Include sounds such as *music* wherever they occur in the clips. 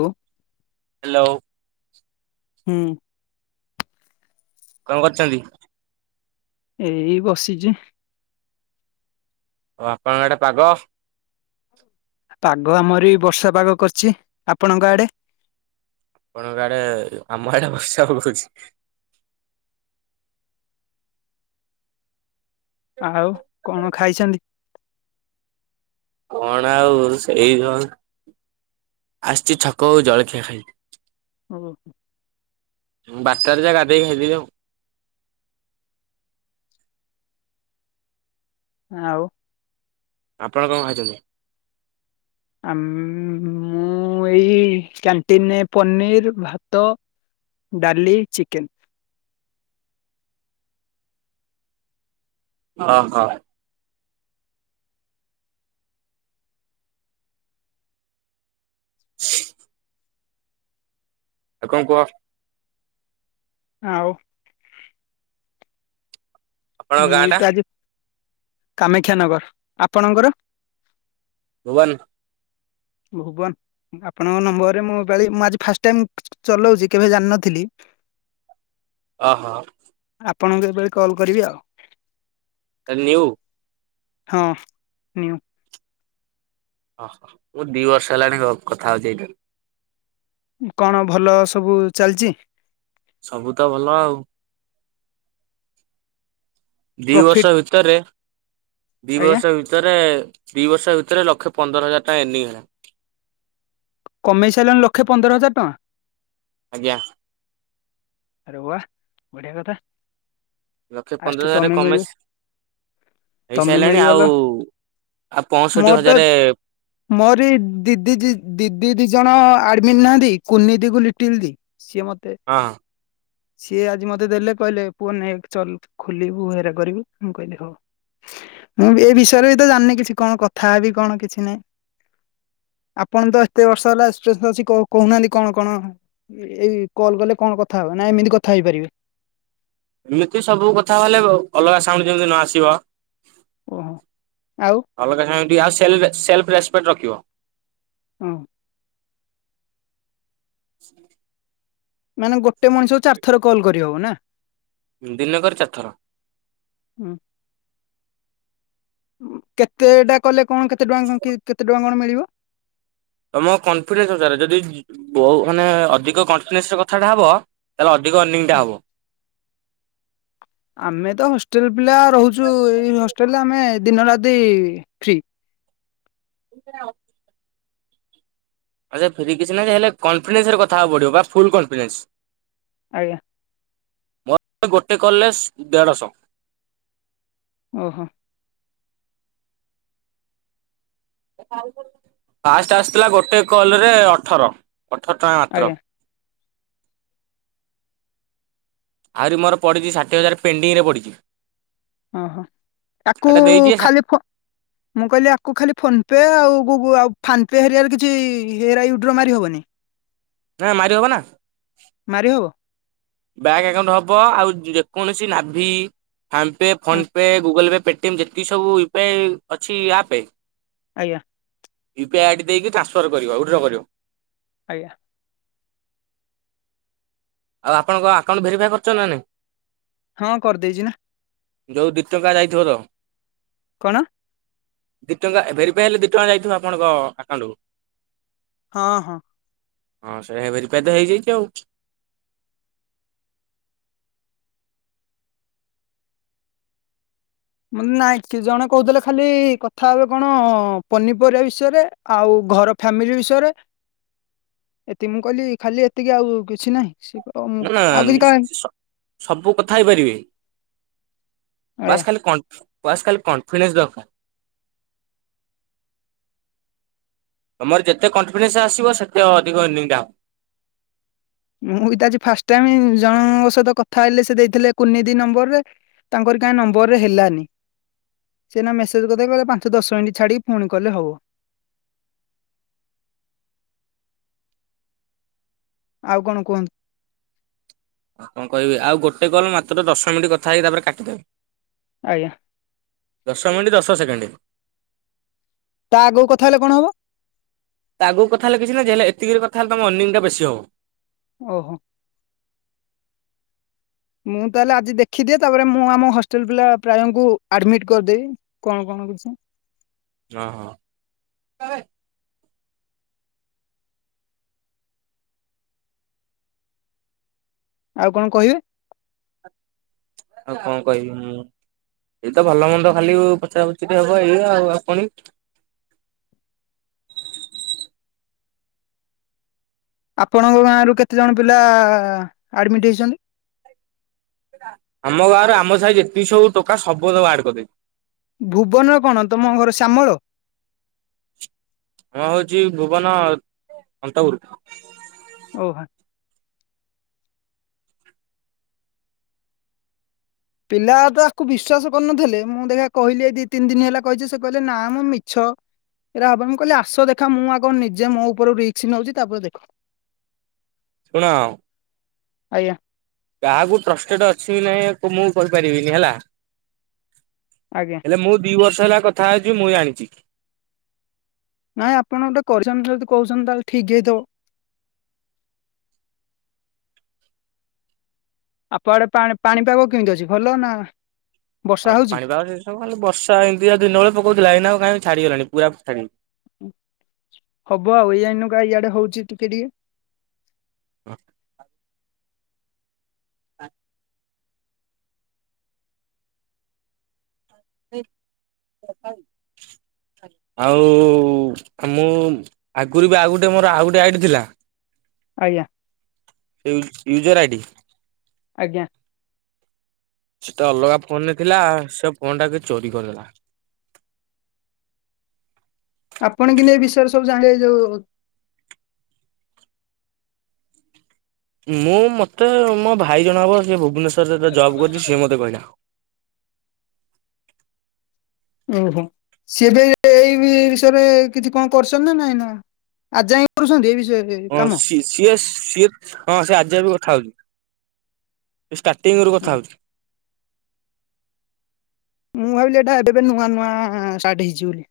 ଓ hello. ହୁଁ। କଣ କରୁଚନ୍ତି? ଏଇ ବସିଚି। ଆଉ ଆପଣଙ୍କ ଆଡେ ପାଗ? ପାଗ ଆମର ଏଇ ବର୍ଷା ପାଗ କରିଚି। ଆପଣଙ୍କ ଆଡେ? ଆପଣଙ୍କ ଆଡେ ଆମ ଆଡେ ବର୍ଷା ହୋଉଚି। ଆଉ କଣ ଖାଇଚନ୍ତି? କଣ ଆଉ ସେଇ କ ଆସିଛି ଛକକୁ ଜଳଖିଆ ଖାଇ। ହଁ ହଁ। ବାରଟାରେ ଯା ଗାଧୋଇ ଖାଇଦେବି ଆଉ। ହ ଆଉ। ଆପଣ କଣ ଖାଇଛନ୍ତି? ଆ ମୁଁ ଏଇ କ୍ୟାଣ୍ଟିନେ ପନିର୍ ଭାତ ଡାଲି ଚିକେନ୍। ହ ହଁ। ଶ। ଆଉ କଣ କୁହ। ଆଉ। ଆପଣଙ୍କ ମୁଁ ଗାଁ ଟା ଆଜି କାମାକ୍ଷାନଗର ଆପଣଙ୍କର? ଭୁନ୍। ଭୁବନ। ଆପଣଙ୍କ ନମ୍ବରରେ ମୁଁ ମୁଁ ଆଜି ଫାଷ୍ଟ ଟାଇମ ଚଲାଉଛି କେବେ ଜାଣିନଥିଲି। ଓ ହୋ। ଆପଣଙ୍କୁ ଏବେଳି କଲ୍ କରିବି ଆଉ। ତ ନିନ୍ୟଉ। ହଁ। ଓହୋ ମୁ ଦି ବର୍ଷ ହେଲାଣି କଥା ହଉଛି ଏଇଥିରେ। କଣ ଭଲ ସବୁ ଚାଲିଛି? ସବୁ ତ ଭଲ ଆଉ। ଦି ପ୍ରଫିଟ ବର୍ଷ ଭିତରେ। ଦି ଆଜ୍ଞା ବର୍ଷ ଭିତ ଭିତରେ ଦି ବର୍ଷ ଭିତରେ ଲକ୍ଷେ ପନ୍ଦର ହଜାର ଟଙ୍କା ଏନିଂ ହେଲା। କମେଇ ସାରିଲାଣି ଲକ୍ଷେ ପନ୍ଦର ହଜାର ଟଙ୍କା। ଆଜ୍ଞା। ଆରେଆ ବଢିଆ କଥା। ଲକ୍ଷେ ଆଷ୍ଟ ପନ୍ଦର ହଜାରରେ ତମେ ମିଳିବ କମେଇସ ତମେ ହେଇସାରିଲାଣି। ମିଳିଗଲ ଆଉ ଆଉ ପଞ୍ଚଷଠି ତ ହଜାର ମୋର ଦିଦି ଦିଦି ଦି ଜଣ ଆଡମିଟ ନାହାନ୍ତି, କୁନି ଦି କୁ ଲିଟିଲିି ଦି। ସିଏ ମତେ ହଁ। ସିଏ ଆଜି ମତେ ଦେଲେ କହିଲେ ପୁଅ ନାଇ ଚଲ ଖୋଲିବୁ ହେରା କରିବୁ, ମୁଁ କହିଲି ହଉ। ମୁଁ ଏ ବିଷୟରେ ବି ତ ଜାଣିନି କିଛି କଣ କଥାବ କଣ କିଛି ନାହିଁ। ଆପଣ ତ ଏତେ ବର୍ଷ ହେଲା ଏ ଅଛି କହୁନାହାନ୍ତି କଣ କଣ ଏଇ କଲ୍ ଗଲେ କଣ କଥା ହବା, ନା ଏମିତି କଥା ହେଇପାରିବେ? ଏମିତି ସବୁ କଥା ହେଲେ ଅଲଗା ସାଉଣ୍ଡ ଯେମିତି ନ ଆସିବ। ଓହୋ, ଆଉ। ଅଲଗା ସମୟତି ଆଉ ସେ ସେଲ୍ ରେସପେକ୍ଟ ରଖିବ। ହଁ। ମାନେ ଗୋଟେ ମଣିଷକୁ ଚାର ଥର କଲ୍ କରି ହବ ନା? ଦିନକର ଚାରଥର। ହୁଁ। କେତେ ଟା କଲେ କଣ କେତେ ଟଙ୍କା କେତେ ଟଙ୍କା କଣ ମିଳିବ? ତମ କନଫିଡେନ୍ସ ଅନୁସାରେ ଯଦି ବହୁ ମାନେ ଅଧିକ କନଫିଡେନ୍ସ ର କଥାଟା ହବ। ତାହେଲେ ଅଧିକ ଅର୍ନିଙ୍ଗ ହବ। ଆମେ ତ ହଷ୍ଟେଲ ପିଲା ରହୁଛୁ ଏଇ ହଷ୍ଟେଲରେ ଆମେ ଦିନ ରାତି ଫ୍ରି। *unintelligible* ଆଛା ଫ୍ରି କିଛି ନାହିଁ ହେଲେ କନ୍ଫିଡେନ୍ସ ରେ କଥା ହବାକୁ ପଡିବ ବା ଫୁଲ କନଫିଡେନ୍ସ। ଆଜ୍ଞା। ମୋର ଗୋଟେ କଲେ ଦେଢଶହ। ଓହୋ। ଫାଷ୍ଟ ଆସିଥିଲା ଗୋଟେ କଲରେ ଅଠର ଅଠର ଟଙ୍କା ଆଜ୍ଞା ମାତ୍ର। ଆହୁରି ମୋର ପଡ଼ିଛି ଷାଠିଏ ହଜାର ପେଡିଂରେ ପଡ଼ିଛି। ଓହୋ ତାକୁ ଏଟା ଦେଇଛି ଖାଲି ଫୋ ମୁଁ କହିଲି ଆକୁ ଖାଲି ଫୋନ ପେ ଆଉ ଗୁଗ ଆଉ ଫାମ ପେ ହେରିକା ରେ କିଛି ୟେ ହେରା ୱିଥଡ୍ର ମାରି ହବନି। ନାଇଁ ମାରି ହବ ନା। ମାରିହବ। ବ୍ୟାଙ୍କ ଆକାଉଣ୍ଟ ହବ ଆଉ ଯେକୌଣସି ନାଭି ଫ୍ୟାମ୍ ପେ ହଁ PhonePe Google Pay pay TM ଯେତିକି ସବୁ ୟୂପିଆଇ ଅଛି ଆପେ ଆଜ୍ଞା। ୟୁପିଆଇ ଆଇଡି ଦେଇକି ଟ୍ରାନସ୍ଫର କରିବ ୱିଡ୍ର କରିବ। ଆଜ୍ଞା। ଆଉ ଆପଣଙ୍କ ଆକାଉଣ୍ଟ ଭେରିଫାଇ କରିଛ ନା ନାଇଁ? ହଁ କରିଦେଇଛି ନା। ଯୋଉ ଦି ଟଙ୍କା ଯାଇଥିବ ତ। କଣ। ଦି ଟଙ୍କା ଭେରି ପାଇ ହେଲେ ଦିଟଙ୍କା ଯାଇଥିବ ଆପଣଙ୍କ ଆକାଉଣ୍ଟକୁ। ହଁ ହଁ। ହଁ ସେଇଅହିଁ ଭେରିପାଏ ତ ହେଇଯାଇଛି ଆଉ। ମାନେ ନାଇଁ କି ଜଣେ କହୁଥିଲେ ଖାଲି କଥା ହେବେ କଣ ପନିପରିବା ବିଷୟରେ। ଆଉ ଘର ଫ୍ୟାମିଲି ବିଷୟରେ। ଏତି ମୁଁ କହିଲି ଖାଲି ଏତିକି ଆଉ କିଛି ନାହିଁ ସେ ମୁଁ ନା ନା ଆଉ କିଛି କ ସବୁ କଥା ହେଇପାରିବେ ଆଜ୍ଞା। ବାସ ଖାଲି କ ବାସ୍ ଖାଲି କନଫିଡେନ୍ସ ଦରକାର। ତମର ଯେତେ କନଫିଡେନ୍ସ ଆସିବ ସେତେ ଅଧିକ ୟେର୍ଣିଂ ଟା ହବ। ମୁଁ ବି ତ ଆଜି ଫାଷ୍ଟ ଟାଇମ ଜଣଙ୍କ ସହିତ କଥା ହେଲି ସେ ଦେଇଥିଲେ କୁନି ଦିଦି ନମ୍ବରରେ। ତାଙ୍କର କାଇଁ ନମ୍ବର ରେ ହେଲାନି। ସେ ଏଇନା ମେସେଜ କରି ଦେଇ କହିଲେ ପାଞ୍ଚ ଦଶ ମିନିଟ ଛାଡ଼ି ପୁଣି କଲେ ହବ। ଆଉ କଣ କୁହନ୍ତୁ। ଆଉ କଣ କହିବି ଆଉ ଗୋଟେ କଲ୍ ମାତ୍ର ଦଶ ମିନିଟ୍ କଥା ହେଇି ତାପରେ କାଟିଦେବେ। ଆଜ୍ଞା। ଦଶ ମିନିଟ ଦଶ ସେକେଣ୍ଡ। ତା ଆଗକୁ କଥା ହେଲେ କଣ ହବ? ତା ଆଗକୁ କଥା ହେଲେ କିଛି ନାହିଁ ଯେ ହେଲେ ଏତିକି କଥା ହେଲେ ତମ ୟର୍ଣିଂ ଟା ବେଶୀ ହବ। ଓହୋ। ମୁଁ ତାହେଲେ ଆଜି ଦେଖିଦିଏ ତାପରେ ମୁଁ ଆମ ହଷ୍ଟେଲ ପିଲା ପ୍ରାୟଙ୍କୁ ଆଡ଼ମିଟ୍ କରିଦେବି। କଣ କଣ କିଛି। ଓ ହଁ। ଆଉ କଣ କହିବେ? ଆଉ କଣ କହିବି ମୁଁ ଏଇତ ଭଲ ମନ୍ଦ ଖାଲି ପଚରା ପଚରି ହବ ଏଇ ଆଉ ଆଉ ପୁଣି। ଆପଣଙ୍କ ଗାଁରୁ କେତେଜଣ ପିଲା ଆଡ଼ମିଟ ହେଇଛନ୍ତି। ଆମ ଗାଁରୁ ଆମ ସାହି ଯେତିକି ସବୁ ଟୋକା ସବୁ ତକ ଆଡ କରିଦେଇଛି। ଭୁବନ କଣ ତମ ଘର ଶ୍ୟାମଳ। ମୁଁ ହଉଛି ଭୁବନ ଅନ୍ତପୁରୁ। ଓହୋ ପିଲା ତ ଆକୁ ବିଶ୍ଵାସ କରୁନଥିଲେ ମୁଁ ଦେଖିଆ କହିଲି ଏ ଦି ତିନି ଦିନ ହେଲା କହିଛି ସେ କହିଲେ ନା ମ ମିଛ। ଏରା ହବ ମୁଁ କହିଲି ଆସ ଦେଖା ମୁଁ ଆଉ କଣ ନିଜେ ମୋ ଉପରୁ ରିକ୍ସ ନେଉଛି ତାପରେ ଦେଖ ଶୁଣ ଆଜ୍ଞା କାହାକୁ ଟ୍ରଷ୍ଟେଡ ଅଛି ବି ନାହିଁ ମୁଁ କହିପାରିବିନି ହେଲା ଆଜ୍ଞା ହେଲେ ମୁଁ ଦି ବର୍ଷ ହେଲା କଥା ହେଇଛି ମୁଁ ଜଣିଛି। ନାଇଁ ଆପଣ ଗୋଟେ କରିଛନ୍ତି ଯଦି କହୁଛନ୍ତି ତାହେଲେ ଠିକ୍ ହେଇଥବ। ଆପ ଆଡେ ପାଣି ପାଣିପାଗ କେମିତି ଅଛି ଭଲ ନା? ବର୍ଷା ଆଉ ହଉଛି? ପାଣିପାଗ ସମିତିସବୁ ଖାଲି ବର୍ଷା ଦିଆ ଦିନ ବେଳ ପକାଉଥିଲା କହିଁ ଛାଡିଗଲାଣି ପୁରା ଛା ହବ ଆଉ ଏଇଆଇନୁ ଇଆଡେ ହଉଛି ଟିକେ ଟିକେ ହଁ *inaudible* *unintelligible* ଆଉ ମୁଁ ଆଗରୁ ବି ଆଉ ଗୋଟେ ମୋର ଆଉ ଗୋଟେ ଆଇଡ଼ ଥିଲା। ଆଜ୍ଞା ୟୁ ୟୁଜର ଆଇ ଡି ଆଜ୍ଞା ସେଟା ଅଲଗା ଫୋନରେ ଥିଲା ସେ ଫୋନ୍ ଟା କିଏ ଚୋରି କରିଦେଲା। ଆପଣ କିନ୍ତୁ ଏ ବିଷୟରେ ସବୁ ଜାଣିବେ ଯୋଉ ମୁଁ ମୋତେ ମୋ ଭାଇ ଜଣେ ହେବ ସେ ଭୁବନେଶ୍ବରରେ ଜବ୍ କରିଛି ସିଏ ମୋତେ କହିଲା। ଓହୋ ସିଏ ବି ଏଇ ବିଷୟରେ କିଛି କଣ କରସନ୍ ନା ନାଇଁ ନା ଅଜିଯାଇ କରୁଛନ୍ତି ଏ ବିଷୟରେ ହଁ କାମ? ସିଏ ସିଏ ହଁ ସିଏ ଆଜି ବି କଥା ହଉଛି। ଷ୍ଟାର୍ଟିଂରୁ କଥା ହଉଛି। ମୁଁ ଭାବିଲି ଏଇଟା ଏବେ ନୂଆ ନୂଆ ଷ୍ଟାର୍ଟ ହେଇଛି ବୋଲି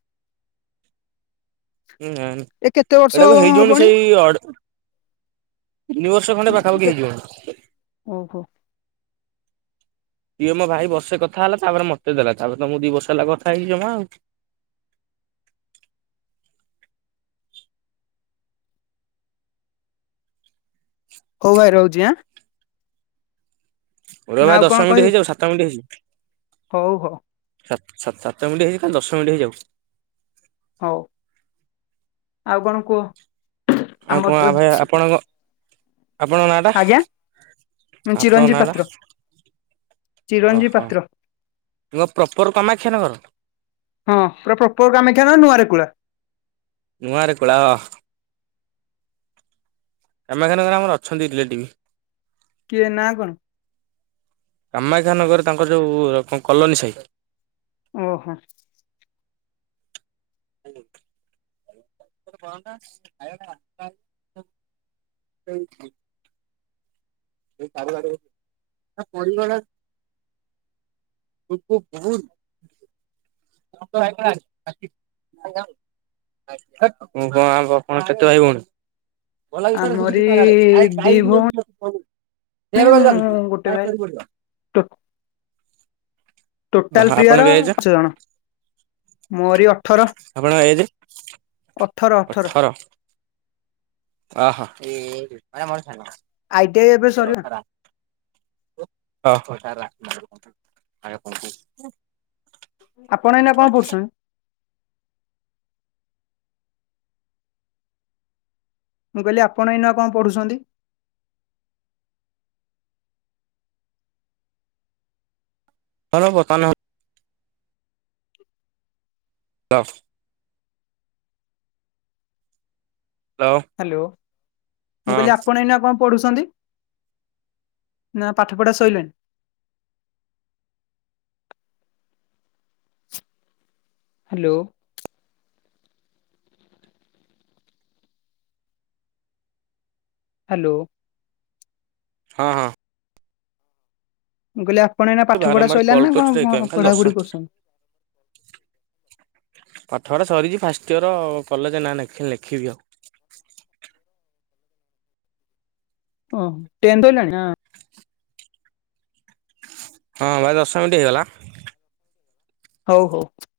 ହୁଁ ନା ନା ଏ କେତେ ବର୍ଷ ଏଇଟାକୁ ହେଇଯିବନି ହବଣି? ଏଇ ଆଡ୍ ତିନି ବର୍ଷ ଖଣ୍ଡ ପାଖାପାଖି ହେଇଯିବନି। ଓହୋ ଏ ମୋ ଭାଇ ବସେ କଥା ହେଲା ତାପରେ ମତେ ଦେଲା ତାପରେ ତ ମୁଁ ଦି ବର୍ଷ ହେଲା କଥା ହେଇଛିି ଜମା ଆଉ କୋଉ ଭାଇ ରହୁଛି ଆଁ ରୁହ ନା ଭାଇ ଆଉ କଣ ଦଶ ମିନିଟ୍ କହିବେ ହେଇଯିବ ଆଉ ସାତ ମିନିଟ୍ ହେଇଚି ହଉ ହଉ ସାତ ସାତ ସାତ ମିନଟ୍ ହେଇଛି ଖାଲି ଦଶ ମିନିଟ ହେଇଯାଉ। ହଉ ଆଉ କଣ କୁହ ଆଉ ଆମର କଣ ତ ଭାଇ ଆପଣଙ୍କ ଆପଣଙ୍କ ନାଁ ଟା ଆଜ୍ଞା ଆପଣଙ୍କ ନାଁ ଚିରଞ୍ଜୀବ ଟା ପାତ୍ର। ଚିରଞ୍ଜୀବ ଓହୋ। ପାତ୍ର। ନୂଆ ପ୍ରପର କାମାକ୍ଷା ନଗର ହଁ ପୁରା ପ୍ରପର କାମାକ୍ଷା ନା ନୂଆରେ ରେକୂଳା ନୂଆ ରେକୁଳା। କାମାଖ୍ୟା ନଗରରେ ଆମର ଅଛନ୍ତି ରିଲେଟିଭ୍। ଇଏ ନାଁ କଣ? କାମାକ୍ଷାନଗରରେ ତାଙ୍କର ଯେଉଁ କଲୋନୀ ସାହି। ଓହୋ। *inaudible* *unintelligible* *unintelligible* *unintelligible* *unintelligible* କଣ ହବ ଆମରି *unintelligible* ଦି ଭଉଣୀ *unintelligible* ସେବେ ମୁଁ ଗୋଟେ ଭାଇ *unintelligible* ଟୋଟାଲ ପ୍ରିୟର ପାଞ୍ଚ ଜଣ ମୋରି ଅଠର। ଆପଣଙ୍କ ଏଜ୍? ଅଠର ଅଠର। ଓହୋ କି *unintelligible* ଆଇ ଟି ଆଇ ଏବେ ସରିବ। *unintelligible* ଆପଣ ଏଇନା କଣ କରୁଛନ୍ତି? ମୁଁ କହିଲି ଆପଣ ଏଇନା କଣ ପଢୁଛନ୍ତି? *unintelligible* ରଫ। ହ୍ୟାଲୋ ମୁଁ ହଁ କହିଲି ଆପଣ ଏଇନା କଣ ପଢ଼ୁଛନ୍ତି ନା ପାଠ ପଢ଼ା ସଇଲାଣି? ହ୍ୟାଲୋ। ହ୍ୟାଲୋ। ହଁ ହଁ। କହିଲେ ଆପଣ ଏଇନା ପାଠ ପଢା ବାରମ୍ବାର କଲ୍ ସରିଲାଣି ନା କରୁଛି ତ ଏଇଥିପାଇଁ କଣ ଖାଲି ଦଶ ପଢାପଢି କରୁଛନ୍ତି? ପାଠପଢ଼ା ସରିକି ଫାଷ୍ଟ ଇୟର କଲେଜ ନାଁ ନେଖା ଲେଖିବି ଆଉ। ଓହ ଟେନ୍ଥ ସଇଲାନି? ହଁ ଭାଇ ଦଶ ମିନିଟ୍ ହେଇଗଲା। ହଉ।